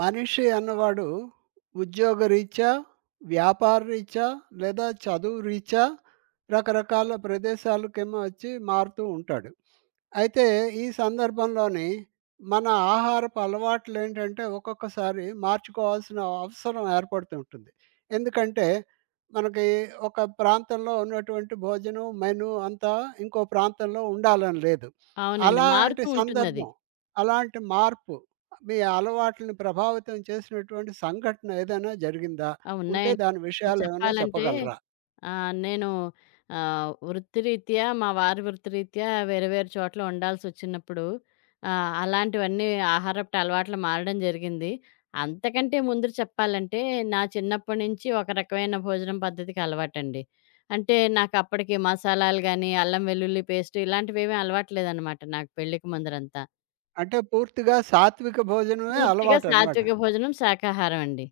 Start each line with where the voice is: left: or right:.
right: మనిషి అన్నవాడు ఉద్యోగరీత్యా, వ్యాపారరీత్యా లేదా చదువు రీత్యా రకరకాల ప్రదేశాలకేమో వచ్చి మారుతూ ఉంటాడు. అయితే ఈ సందర్భంలోని మన ఆహారపు అలవాట్లు ఏంటంటే ఒక్కొక్కసారి మార్చుకోవాల్సిన అవసరం ఏర్పడుతూ ఉంటుంది. ఎందుకంటే మనకి ఒక ప్రాంతంలో ఉన్నటువంటి భోజనం మెను అంతా ఇంకో ప్రాంతంలో ఉండాలని లేదు.
left: అవునండి.
right: అలాంటి
left: మారుతూ ఉంటుందది.
right: సందర్భం, అలాంటి మార్పు మీ అలవాట్లని ప్రభావితం చేసినటువంటి సంఘటన ఏదైనా జరిగిందా?
left: ఆ!
right: ఉంటే
left: ఉన్నాయండి.
right: దాని
left: అసలు
right: విషయాలు ఏమైనా
left: చెప్పాలంటే
right: చెప్పగలరా?
left: నేను వృత్తిరీత్యా మా వారి వృత్తిరీత్యా వేరే వేరే చోట్ల ఉండాల్సొచ్చినప్పుడు అలాంటివన్నీ ఆహారపు అలవాట్లు మారడం జరిగింది. అంతకంటే ముందు చెప్పాలంటే నా చిన్నప్పటి నుంచి ఒక రకమైన భోజనం పద్ధతికి అలవాటండి. అంటే నాకప్పటికి మసాలాలు గాని, అల్లం వెల్లుల్లి పేస్ట్ ఇలాంటివేమీ అలవాటు లేదనమాట నాకు పెళ్ళికి ముందరంతా.
right: అంటే పూర్తిగా సాత్విక భోజనమే
left: పూర్తిగా
right: అలవాటనమాట.
left: సాత్విక భోజనం శాకాహారం అండి.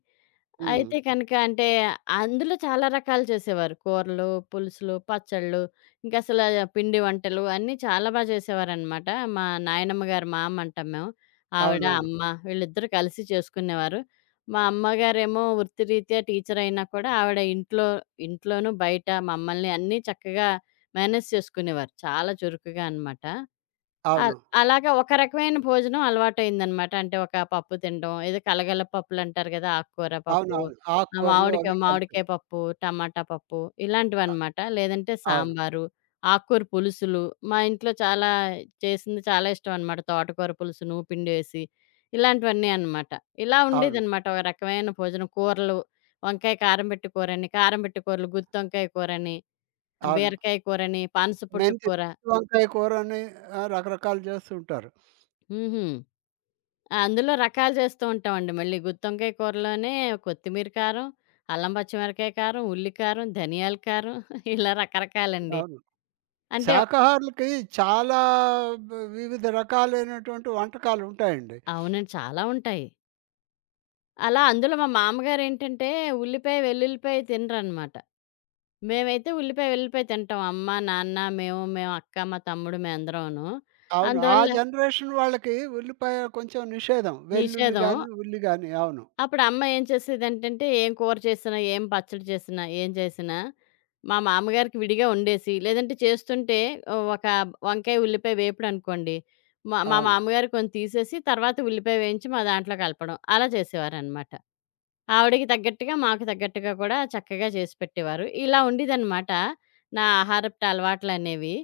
right: హ్మ్.
left: అయితే కనుక అంటే అందులో చాలా రకాలు చేసేవారు. కూరలు, పులుసులు, పచ్చళ్ళు, ఇంకసల పిండి వంటలు అన్నీ చాలా బా చేసేవారనమాట. మా నాయనమ్మ గారు మా అమ్మ అంటాం మేము. ఆవిడ,
right: అవునవును.
left: అమ్మ వీళ్ళిద్దరూ కలిసి చేసుకునేవారు. మా అమ్మగారేమో వృత్తిరీత్యా టీచర్ అయినా కూడా ఆవిడ ఇంట్లోనూ, బయట మమ్మల్ని అన్నీ చక్కగా మేనేజ్ చేసుకునేవారు. చాలా చురుకుగా అనమాట. అల్
right: అవును.
left: అలాగా ఒక రకమైన భోజనం అలవాటయిందనమాట. అంటే ఒక పప్పు తినడం. ఏదో కలగల పప్పులంటారు గదా! ఆకుకూర పప్పు,
right: అవునవును.
left: ఆ
right: ఆకుకూరలు
left: మామిడికాయ
right: అవి కలిపి.
left: మామిడికాయ పప్పు, టమాటా పప్పు ఇలాంటివనమాట. లేదంటే
right: అవును.
left: సాంబారు, ఆకుకూర పులుసులు. మా ఇంట్లో చాలా చేసింది చాలా ఇష్టమనమాట. తోటకూర పులుసు నూపిండేసి ఇలాంటివన్నీ అనమాట. ఇలా
right: అవును.
left: ఉండేదనమాట ఒక రకమైన భోజనం. కూరలు వంకాయ కారం పెట్టి కూరని, కారం పెట్టి కూరలు, గుత్తొంకాయ కూరని,
right: అవును.
left: బీరకాయ కూరని, పనసపొట్టు
right: మెంతి
left: కూర.
right: వంకాయ కూరని ఆహ్, రకరకాలు చేస్తుంటారు.
left: హుహు. ఆ! అందులో రకాలు చేస్తూ ఉంటామండి మళ్ళీ. గుత్తొంకాయ కూరలోనే కొత్తిమీర కారం, అల్లం పచ్చిమిరపకాయ కారం, ఉల్లి కారం, ధనియాల కారం ఇలా రకరకాలండి.
right: అవును.
left: అంటే
right: శాకాహారులకి చాలా బ్ వివిధ రకాలైనటువంటి వంటకాలుంటాయండి.
left: అవునండి. చాలా ఉంటాయి. అలా అందులో మా మామగారేంటంటే ఉల్లిపాయ, వెల్లుల్లిపాయ తినరనమాట. మేమైతే ఉల్లిపాయ, వెల్లుల్లిపాయ తింటాం. అమ్మ, నాన్న, మేము అక్క, మా తమ్ముడు మేమందరమును.
right: అవును. ఆ
left: అందువల్ల
right: జనరేషన్ వాళ్ళకి ఉల్లిపాయ కొంచెం నిషేధం. వెల్లుల్లి
left: నిషేధం.
right: గాని, ఉల్లి గాని. అవును.
left: అప్పుడు అమ్మ ఏం చేసేదంటంటే, ఏం కూర చేసినా, ఏం పచ్చడి చేసినా, ఏం చేసినా, మా మామగారికి విడిగా వండేసి, లేదంటే చేస్తుంటే ఒక వంకాయ, ఉల్లిపాయ వేపుడనుకోండి, మా మా
right: అవును.
left: మామగారు కొన్ని తీసేసి, తర్వాత ఉల్లిపాయ వేయించి మా దాంట్లో కలపడం. అలా చేసేవారనమాట. ఆవిడకి తగ్గట్టుగా, మాకు తగ్గట్టుగా కూడా చక్కగా చేసి పెట్టేవారు. ఇలా ఉండేదనమాట నా ఆహారపు అలవాట్లనేవి.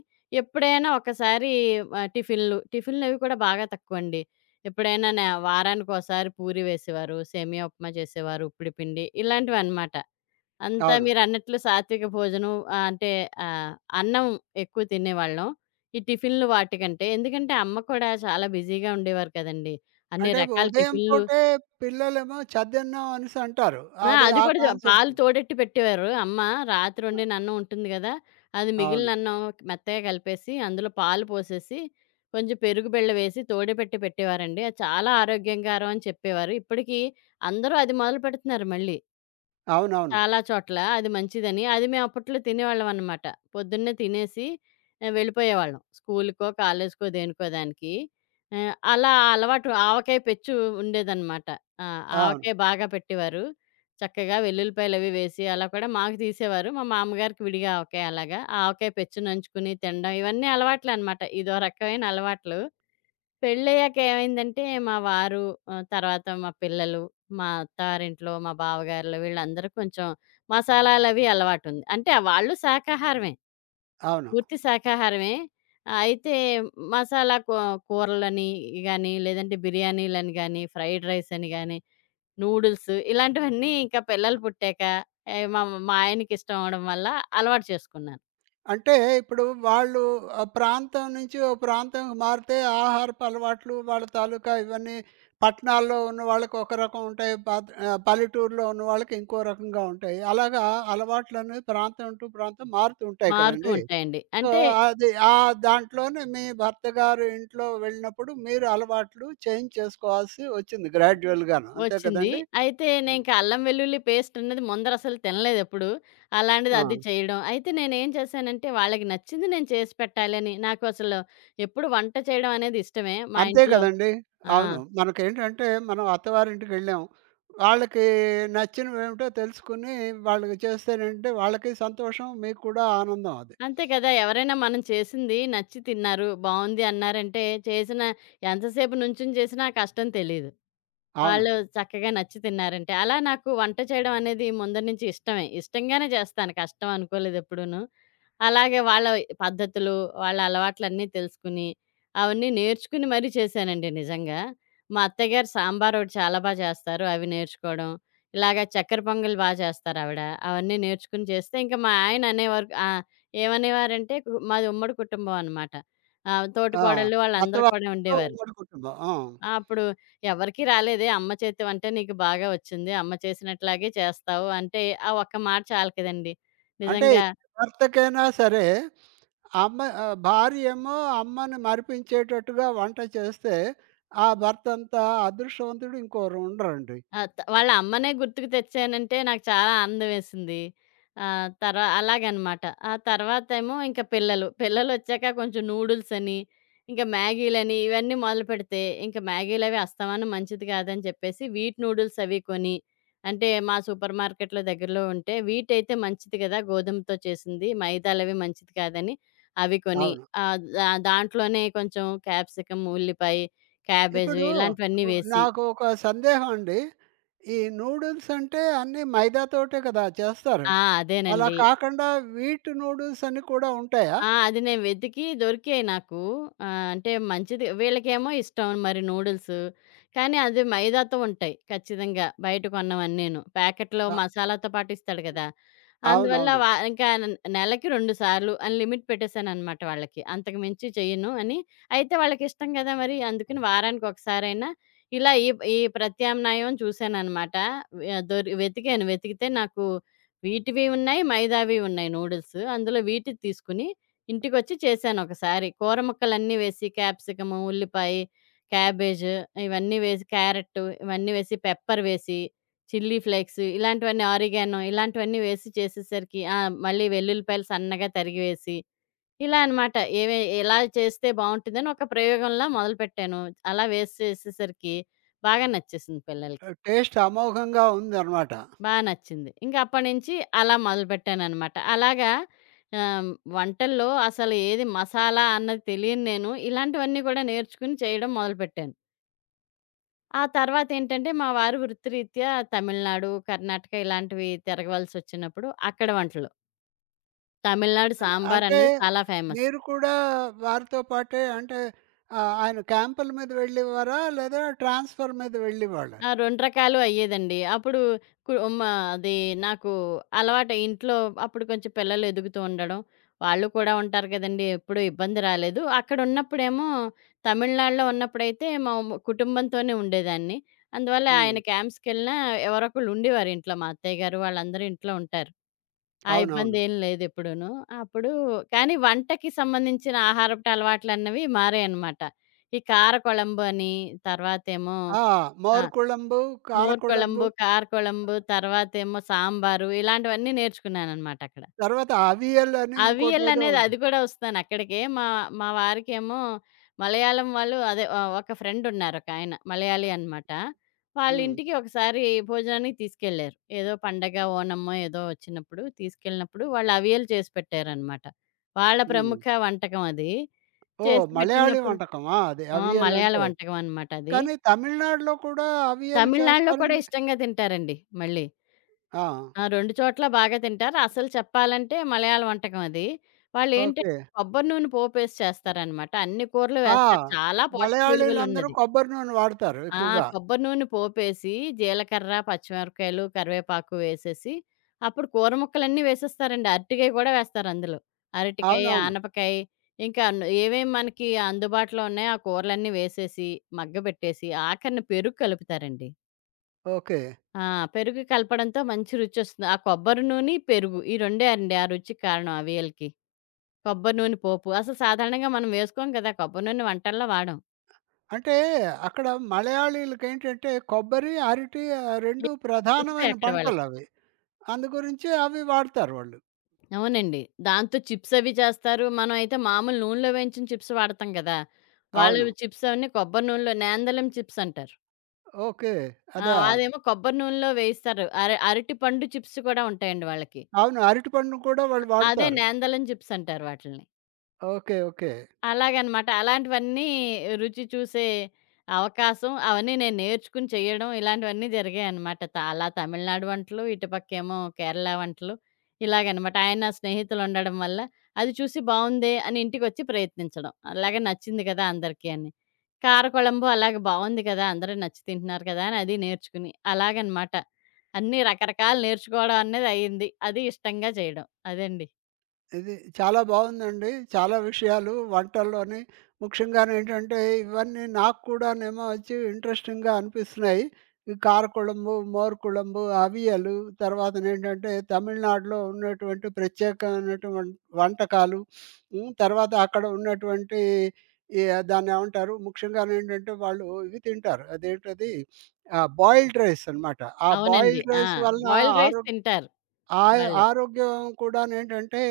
left: ఎప్పుడైనా ఒకసారి టిఫిన్‌లవి కూడా బాగా తక్కువండి. ఎప్పుడైనా వారానికోసారి పూరి వేసేవారు, సేమియా ఉప్మా చేసేవారు, ఉప్పుడు పిండి ఇలాంటివనమాట. అంతా
right: అవును.
left: మీరన్నట్లు సాత్విక భోజనం అంటే ఆహ్, అన్నం ఎక్కువ తినేవాళ్ళం. ఈ టిఫిన్‌లు వాటికంటే. ఎందుకంటే అమ్మ కూడా చాలా బిజీగా ఉండేవారు కదండీ! అన్ని
right: అంటే
left: రకాల
right: ఉదయం
left: టిఫిన్‌లు.
right: పూటే పిల్లలేమో చద్దన్నం అనేసి అంటారు.
left: ఆ!
right: అదే
left: అది
right: ఆ
left: కూడా
right: కాన్సెప్ట్.
left: పాలు తోడెట్టి పెట్టేవారు అమ్మ. రాత్రి వండిన అన్నం ఉంటుంది గదా! అది మిగిలిన
right: అవును.
left: అన్నం మెత్తగా కలిపేసి, అందులో పాలు పోసేసి, కొంచెం పెరుగు బెల్లం వేసి తోడెపెట్టి పెట్టేవారండి. అది చాలా ఆరోగ్యకరం అని చెప్పేవారు. ఇప్పటికి అందరూ అది మొదలు పెడుతున్నారు మళ్ళీ.
right: అవునవును.
left: చాలా చోట్ల అది మంచిదని. అది మేము అప్పట్లో తినేవాళ్ళమనమాట. పొద్దున్నే తినేసి వెళ్ళిపోయేవాళ్ళం. స్కూలుకో, కాలేజీకో, దేనికో దానికి. అలా ఆ అలవాటు ఆవకాయ పెచ్చు ఉండేదనమాట. ఆ!
right: అవును.
left: ఆవకాయ బాగా పెట్టేవారు. చక్కగా వెల్లుల్లిపాయలవి వేసి అలా కూడా మాకు తీసేవారు. మా మామగారికి విడిగా ఆవకాయ అలాగా. ఆ ఆవకాయ పెచ్చు నంచుకుని తినడం ఇవన్నీ అలవాట్లనమాట. ఇదో రకమైన అలవాట్లు. పెళ్ళయ్యాక ఏమైందంటే మా వారు, తర్వాత మా పిల్లలు, మా అత్తారింట్లో, మా బావగారులు వీళ్ళందరూ కొంచెం మసాలాలవి అలవాటుంది. అంటే వాళ్ళు శాకాహారమే.
right: అవును.
left: పూర్తి శాకాహారమే. ఆ, అయితే మసాలా కూ కూరలని గాని, లేదంటే బిర్యానీలని గాని, ఫ్రైడ్ రైస్ అని గాని, నూడిల్స్ ఇలాంటివన్నీ ఇంకా పిల్లలు పుట్టాక మా మా ఆయనకిష్టం అవ్వడం వల్ల అలవాటు చేసుకున్నాను.
right: అంటే ఇప్పుడు వాళ్ళు ఆ ప్రాంతం నుంచి ఓ ప్రాంతంకి మారితే ఆహారపు అలవాట్లు వాళ్ళ తాలూకా ఇవన్నీ పట్టణాల్లో ఉన్న వాళ్ళకి ఒక రకం ఉంటాయి పల్లెటూరులో ఉన్న వాళ్ళకి ఇంకో రకంగా ఉంటాయి అలాగా అలవాట్లు అనేవి ప్రాంతం టు ప్రాంతం మారుతూ ఉంటాయి
left: మారుతూ
right: కదండి.
left: ఉంటాయండి.
right: సో
left: అంటే
right: అది ఆ దాంట్లోనే మీ భర్త గారు ఇంట్లో వెళ్ళినప్పుడు మీరు అలవాట్లు చేంజ్ చేసుకోవాల్సి వచ్చింది గ్రాడ్యువల్గాను అంతే
left: వచ్చింది.
right: కదండి.
left: అయితే
right: ఉమ్.
left: నేనింక అల్లం వెల్లుల్లి పేస్ట్ అన్నది ముందరసలు తినలేదెప్పుడు. అలాంటిది
right: ఆ.
left: అది చేయడం. అయితే నేనేం చేశానంటే వాళ్ళకి నచ్చింది నేను చేసి పెట్టాలని. నాకు అసలు ఎప్పుడు వంట చేయడం అనేది ఇష్టమే. మా
right: అంతే
left: ఇంట్లో
right: గదండీ!
left: ఆ!
right: అవును. మనకేంటంటే మనం అత్తవారింటికెళ్ళాం. వాళ్ళకి నచ్చినవేమిటో తెలుసుకొని వాళ్ళకి చేస్తేనేంటంటే వాళ్ళకి సంతోషం. మీకు కూడా ఆనందం అది.
left: అంతే కదా! ఎవరైనా మనం చేసింది నచ్చి తిన్నారు, బావుంది అన్నారంటే చేసిన ఎంతసేపు నుంచొని చేసినా ఆ కష్టం తెలీదు.
right: అవును.
left: వాళ్ళు చక్కగా నచ్చి తిన్నారంటే. అలా నాకు వంట చేయడం అనేది ముందర నుంచి ఇష్టమే. ఇష్టంగానే చేస్తాను. కష్టం అనుకోలేదెప్పుడూను. అలాగే వాళ్ళ పద్ధతులు, వాళ్ళ అలవాట్లన్నీ తెలుసుకుని, అవన్నీ నేర్చుకుని మరీ చేశానండి నిజంగా. మా అత్తయ్యగారు సాంబార్ ఒకటి చాలా బా చేస్తారు. అవి నేర్చుకోవడం. ఇలాగ చక్కెర పొంగల్ బా చేస్తారావిడ. అవన్నీ నేర్చుకుని చేస్తే ఇంక మా ఆయన అనేవారు ఏమనేవారంటే మాది ఉమ్మడి కుటుంబం అనమాట.
right: ఆ!
left: తోటికోడళ్ళు వాళ్ళందరూ కూడా
right: అత్తవారితో
left: ఉండేవారు.
right: ఉమ్మడి కుటుంబం. ఆ!
left: ఆ! అప్పుడు, "ఎవరికీ రాలేదే అమ్మ చేతి వంట నీకు బాగా వచ్చింది. అమ్మ చేసినట్లాగే చేస్తావు" అంటే ఆ ఒక్క మాట చాలు కదండీ!
right: అంటే
left: నిజంగా.
right: భర్తకైనా సరే అమ్మ ఆహ్, భార్య ఏమో అమ్మని మరిపించేటట్టుగా వంట చేస్తే ఆ భర్తంతా అదృష్టవంతుడు ఇంకోరు ఉండరండి.
left: ఆ! వాళ్ళ అమ్మనే గుర్తుకు తెచ్చానంటే నాకు చాలా ఆనందమేసింది. ఆహ్, తర్వా అలాగనమాట. ఆ తర్వాతేమో ఇంక పిల్లలు. పిల్లలొచ్చాక కొంచెం నూడిల్సని, ఇంక మ్యాగీలని ఇవన్నీ మొదలుపెడితే, ఇంక మ్యాగీలవి అస్తమానం మంచిది కాదని చెప్పేసి వీట్ నూడిల్స్ అవి కొని, అంటే మా సూపర్ మార్కెట్‌లో దగ్గరలో ఉంటే వీటయితే మంచిది కదా! గోధుమతో చేసింది. మైదాలవి మంచిది కాదని అవి కొని,
right: అవును.
left: దాంట్లోనే కొంచెం క్యాప్సికం, ఉల్లిపాయ, క్యాబేజు
right: ఇప్పుడు
left: ఇలాంటివన్నీ వేసి
right: నాకు ఒక సందేహం అండి. ఈ నూడిల్స్ అంటే అన్నీ మైదాతోటే కదా చేస్తారు.
left: ఆ!
right: అలా
left: అదేనండి.
right: కాకుండా వీట్ నూడిల్స్ అని కూడా ఉంటాయా?
left: ఆ! అది నేను వెతికి దొరికాయి నాకు. అంటే మంచిది వీళ్ళకేమో ఇష్టం మరి నూడిల్స్. కానీ అది మైదాతో ఉంటాయి ఖచ్చితంగా బయట కొన్నవన్నీను. ప్యాకెట్‌లో
right: అ
left: మసాలాతో పాటు ఇస్తాడు కదా! అందువల్ల
right: అవునవును.
left: వ ఇంకా న్ నెలకి 2 సార్లు అని లిమిట్ పెట్టేసాననమాట వాళ్ళకి. అంతకు మించి చెయ్యను అని. అయితే వాళ్ళకిష్టం కదా మరి అందుకని వారానికి ఒకసారైనా ఇలా ఈ ఈ ప్రత్యామ్నాయం చూసాననమాట. వె దొరి వెతికాను. వెతికితే నాకు వీటివి ఉన్నాయి, మైదావి ఉన్నాయి నూడిల్స్. అందులో వీటిది తీసుకుని ఇంటికొచ్చి చేశానొకసారి. కూర ముక్కలన్నీ వేసి క్యాప్సికము, ఉల్లిపాయి, క్యాబేజు ఇవన్నీ వేసి క్యారట్టు ఇవన్నీ వేసి, పెప్పర్ వేసి, చిల్లీ ఫ్లేక్స్ ఇలాంటివన్నీ ఆరిగానో ఇలాంటివన్నీ వేసి చేసేసరికి ఆ! మళ్ళీ వెల్లుల్లిపాయలు సన్నగా తరిగి వేసి, ఇలా అనమాట. ఎలా చేస్తే బావుంటుందని ఒక ప్రయోగంలా మొదలుపెట్టాను. అలా వేసి చేసేసరికి బాగా నచ్చేసింది పిల్లలకి.
right: టేస్ట్ అమోఘంగా ఉందనమాట.
left: బా నచ్చింది. ఇంకా అప్పటినుంచి అలా మొదలుపెట్టాననమాట. అలాగా ఆహ్, వంటల్లో అసలు ఏది మసాలా అన్నది తెలియని నేను ఇలాంటివన్నీ కూడా నేర్చుకుని చేయడం మొదలుపెట్టాను. ఆ తర్వాతేంటంటే మా వారు వృత్తిరీత్యా తమిళనాడు, కర్ణాటక ఇలాంటివి తిరగవలసొచ్చినప్పుడు అక్కడ వంటలు. తమిళనాడు సాంబార్
right: అంటే
left: అన్నది చాలా ఫేమస్.
right: మీరు కూడా వారితో పాటే అంటే ఆహ్, ఆయన క్యాంపుల మీద వెళ్ళేవారా? లేదా ట్రాన్స్ఫర్ మీద వెళ్ళేవాళ్ళా?
left: ఆ! 2 రకాలు అయ్యేదండి. అప్పుడు కు మ అది నాకు అలవాటు ఇంట్లో అప్పుడు కొంచెం పిల్లలు ఎదుగుతూ ఉండడం, వాళ్ళు కూడా ఉంటారు కదండీ! ఎప్పుడూ ఇబ్బంది రాలేదు. అక్కడున్నప్పుడేమో తమిళనాడులో ఉన్నప్పుడైతే మా కుటుంబంతోనే ఉండేదాన్ని. అందువల్ల
right: హ్మ్.
left: ఆయన క్యాంప్స్‌కెళ్ళినా ఎవరొకళ్ళు ఉండేవారు ఇంట్లో. మా అత్తయ్య గారు వాళ్ళందరూ ఇంట్లో ఉంటారు. ఆ
right: అవునవును.
left: ఇబ్బందేం లేదెప్పుడూను. అప్పుడు కానీ వంటకి సంబంధించిన ఆహారపు అలవాట్లన్నవి మారాయన్నమాట. ఈ కార కొళంబు అని, తర్వాతేమో
right: ఆ!
left: ఆ!
right: మోరుకుళంబు,
left: మోర్
right: కారకుళంబు
left: కొలంబు, కార కొలంబు, తర్వాతేమో సాంబారు ఇలాంటివన్నీ నేర్చుకున్నాననమాట అక్కడ.
right: తర్వాత అవియల్ అని
left: అవియల్
right: ఇంకోటేదో
left: అనేది
right: ఉంది.
left: అది కూడా వస్తున్నానక్కడికే. మా మా వారికేమో మలయాళం వాళ్ళు అదే ఒక ఫ్రెండున్నారొకాయన మలయాళీ అనమాట.
right: హ్మ్.
left: వాళ్ళింటికి ఒకసారి భోజనానికి తీసుకెళ్లారు. ఏదో పండగ, ఓణమో ఏదో వచ్చినప్పుడు తీసుకెళ్ళినప్పుడు వాళ్ళు అవియలు చేసి పెట్టారనమాట. వాళ్ళ
right: హ్మ్.
left: ప్రముఖ వంటకం అది.
right: ఓహ్!
left: చేసి
right: మలయాళీ
left: పెట్టినప్పుడు
right: వంటకమా అది
left: ఆ!
right: అవియల్
left: మలయాళ
right: అంటే?
left: వంటకం అనమాట అది.
right: కానీ తమిళనాడులో కూడా అవియల్
left: తమిళనాడులో కూడా
right: చేస్తారండి.
left: ఇష్టంగా తింటారండి మళ్ళీ.
right: ఆ!
left: ఆ! 2 చోట్ల బాగా తింటారు. అసలు చెప్పాలంటే మలయాళ వంటకం అది. వాళ్ళేంటంటే
right: ఓకే.
left: కొబ్బరి నూనె పోపేసి చేస్తారనమాట. అన్ని కూరలు
right: ఆ!
left: వేస్తారు. చాలా పోషక
right: మలయాళీలందరూ
left: విలువలున్నది.
right: కొబ్బరి నూనె వాడతారు
left: ఆ!
right: ఎక్కువగా.
left: కొబ్బరి నూనె పోపేసి జీలకర్ర, పచ్చిమిరపకాయలు, కరివేపాకు వేసేసి అప్పుడు కూర ముక్కలన్నీ వేసేస్తారండి. అరటికాయ కూడా వేస్తారందులో. అరటికాయ,
right: అవునవును.
left: ఆనపకాయ ఇంకా న్ ఏవేం మనకి అందుబాటులో ఉన్నాయో ఆ కూరలన్నీ వేసేసి, మగ్గబెట్టేసి ఆఖరిన పెరుగు కలుపుతారండి.
right: ఓకే.
left: ఆ! పెరుగు కలపడంతో మంచి రుచొస్తుంది. ఆ కొబ్బరి నూనె, పెరుగు ఈ రెండే అండి ఆ రుచికి కారణం అవియలకి. కొబ్బరి నూనె పోపు. అసలు సాధారణంగా మనం వేసుకోం కదా! కొబ్బరి నూనె వంటల్లో వాడం.
right: అంటే అక్కడ మలయాళీలకేంటంటే కొబ్బరి, అరటి ఆహ్, 2
left: ఎక్కువ దొరుకుతాయి
right: ప్రధానమైన
left: అక్కడ వాళ్ళకి.
right: పంటలవి. అందుగురించి అవి వాడతారు వాళ్ళు.
left: అవునండి. దాంతో చిప్స్ అవి చేస్తారు. మనం అయితే మామూలు నూనెలో వేయించిన చిప్స్ వాడతాం కదా!
right: అవును.
left: వాళ్ళు చిప్స్ అవన్నీ కొబ్బరి నూనెలో నేందలం చిప్స్ అంటారు.
right: ఓకే.
left: ఆ!
right: అదా!
left: అదేమో కొబ్బరి నూనెలో వేయిస్తారు. అరటిపండు చిప్స్ కూడా ఉంటాయండి వాళ్ళకి.
right: అవును. అరటిపండును కూడా వాళ్ళు
left: అదే
right: వాడతారు.
left: నేందలం చిప్స్ అంటారు వాటిల్ని.
right: ఓకే. ఓకే.
left: అలాగనమాట. అలాంటివన్నీ రుచి చూసే అవకాశం, అవన్నీ నేను నేర్చుకుని చేయడం ఇలాంటివన్నీ జరిగాయనమాట. అలా తమిళనాడు వంటలు, ఇటుపక్కేమో కేరళ వంటలు ఇలాగనమాట. ఆయన స్నేహితులుండడం వల్ల అది చూసి బావుందే అని ఇంటికొచ్చి ప్రయత్నించడం. అలాగే నచ్చింది కదా అందరికీ అని. కార కొళంబు అలాగే బావుంది కదా! అందరూ నచ్చి తింటున్నారు కదా! అని అది నేర్చుకుని అలాగనమాట. అన్నీ రకరకాలు నేర్చుకోవడం అనేది అయింది. అది ఇష్టంగా చేయడం. అదండి.
right: ఇది చాలా బావుందండి. చాలా విషయాలు వంటల్లోని ముఖ్యంగానేంటంటే, ఇవన్నీ నాకు కూడానేమో వచ్చి ఇంట్రెస్టింగ్‌గా అనిపిస్తున్నాయి. ఈ కారకుళంబు, మోరుకుళంబు, అవియలు తర్వాతనేంటంటే, తమిళనాడులో ఉన్నటువంటి ప్రత్యేకమైనటువంటి వంటకాలు. హ్మ్. తర్వాత అక్కడ ఉన్నటువంటి ఈ దాన్నేమంటారు? ముఖ్యంగానేంటంటే, వాళ్ళు ఇవి తింటారు. అదేంటది? ఆహ్, బాయిల్డ్ రైస్ అనమాట. ఆ
left: అవునండి.
right: బాయిల్డ్
left: ఆ!
right: రైస్ వలన
left: బాయిల్డ్ రైస్
right: ఆరో
left: తింటారు
right: ఆయ
left: వాళ్ళు.
right: ఆరోగ్యం కూడానేంటంటే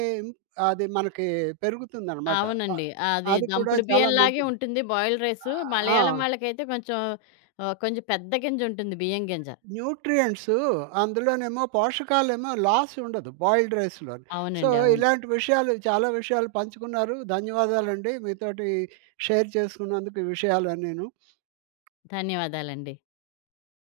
right: అది మనకి పెరుగుతుందనమాట. ఆహ్,
left: అవునండి. అది
right: అది కూడా
left: దంపుడు
right: చాలా
left: బియ్యంలాగే
right: మంచిది.
left: ఉంటుంది బాయిల్డ్ రైసు.
right: ఆ!
left: మలయాళం వాళ్ళకైతే కొంచెం కొంచెం పెద్ద గింజుంటుంది బియ్యం గింజ.
right: న్యూట్రియంట్స్ అందులోనేమో పోషకాలేమో లాస్ ఉండదు బాయిల్డ్ రైస్‌లోని. సో,
left: అవునండి. అవును.
right: ఇలాంటి విషయాలు చాలా విషయాలు పంచుకున్నారు. ధన్యవాదాలండి. మీతోటి షేర్ చేసుకున్నందుకు ఈ విషయాలన్నీను.
left: ధన్యవాదాలండి.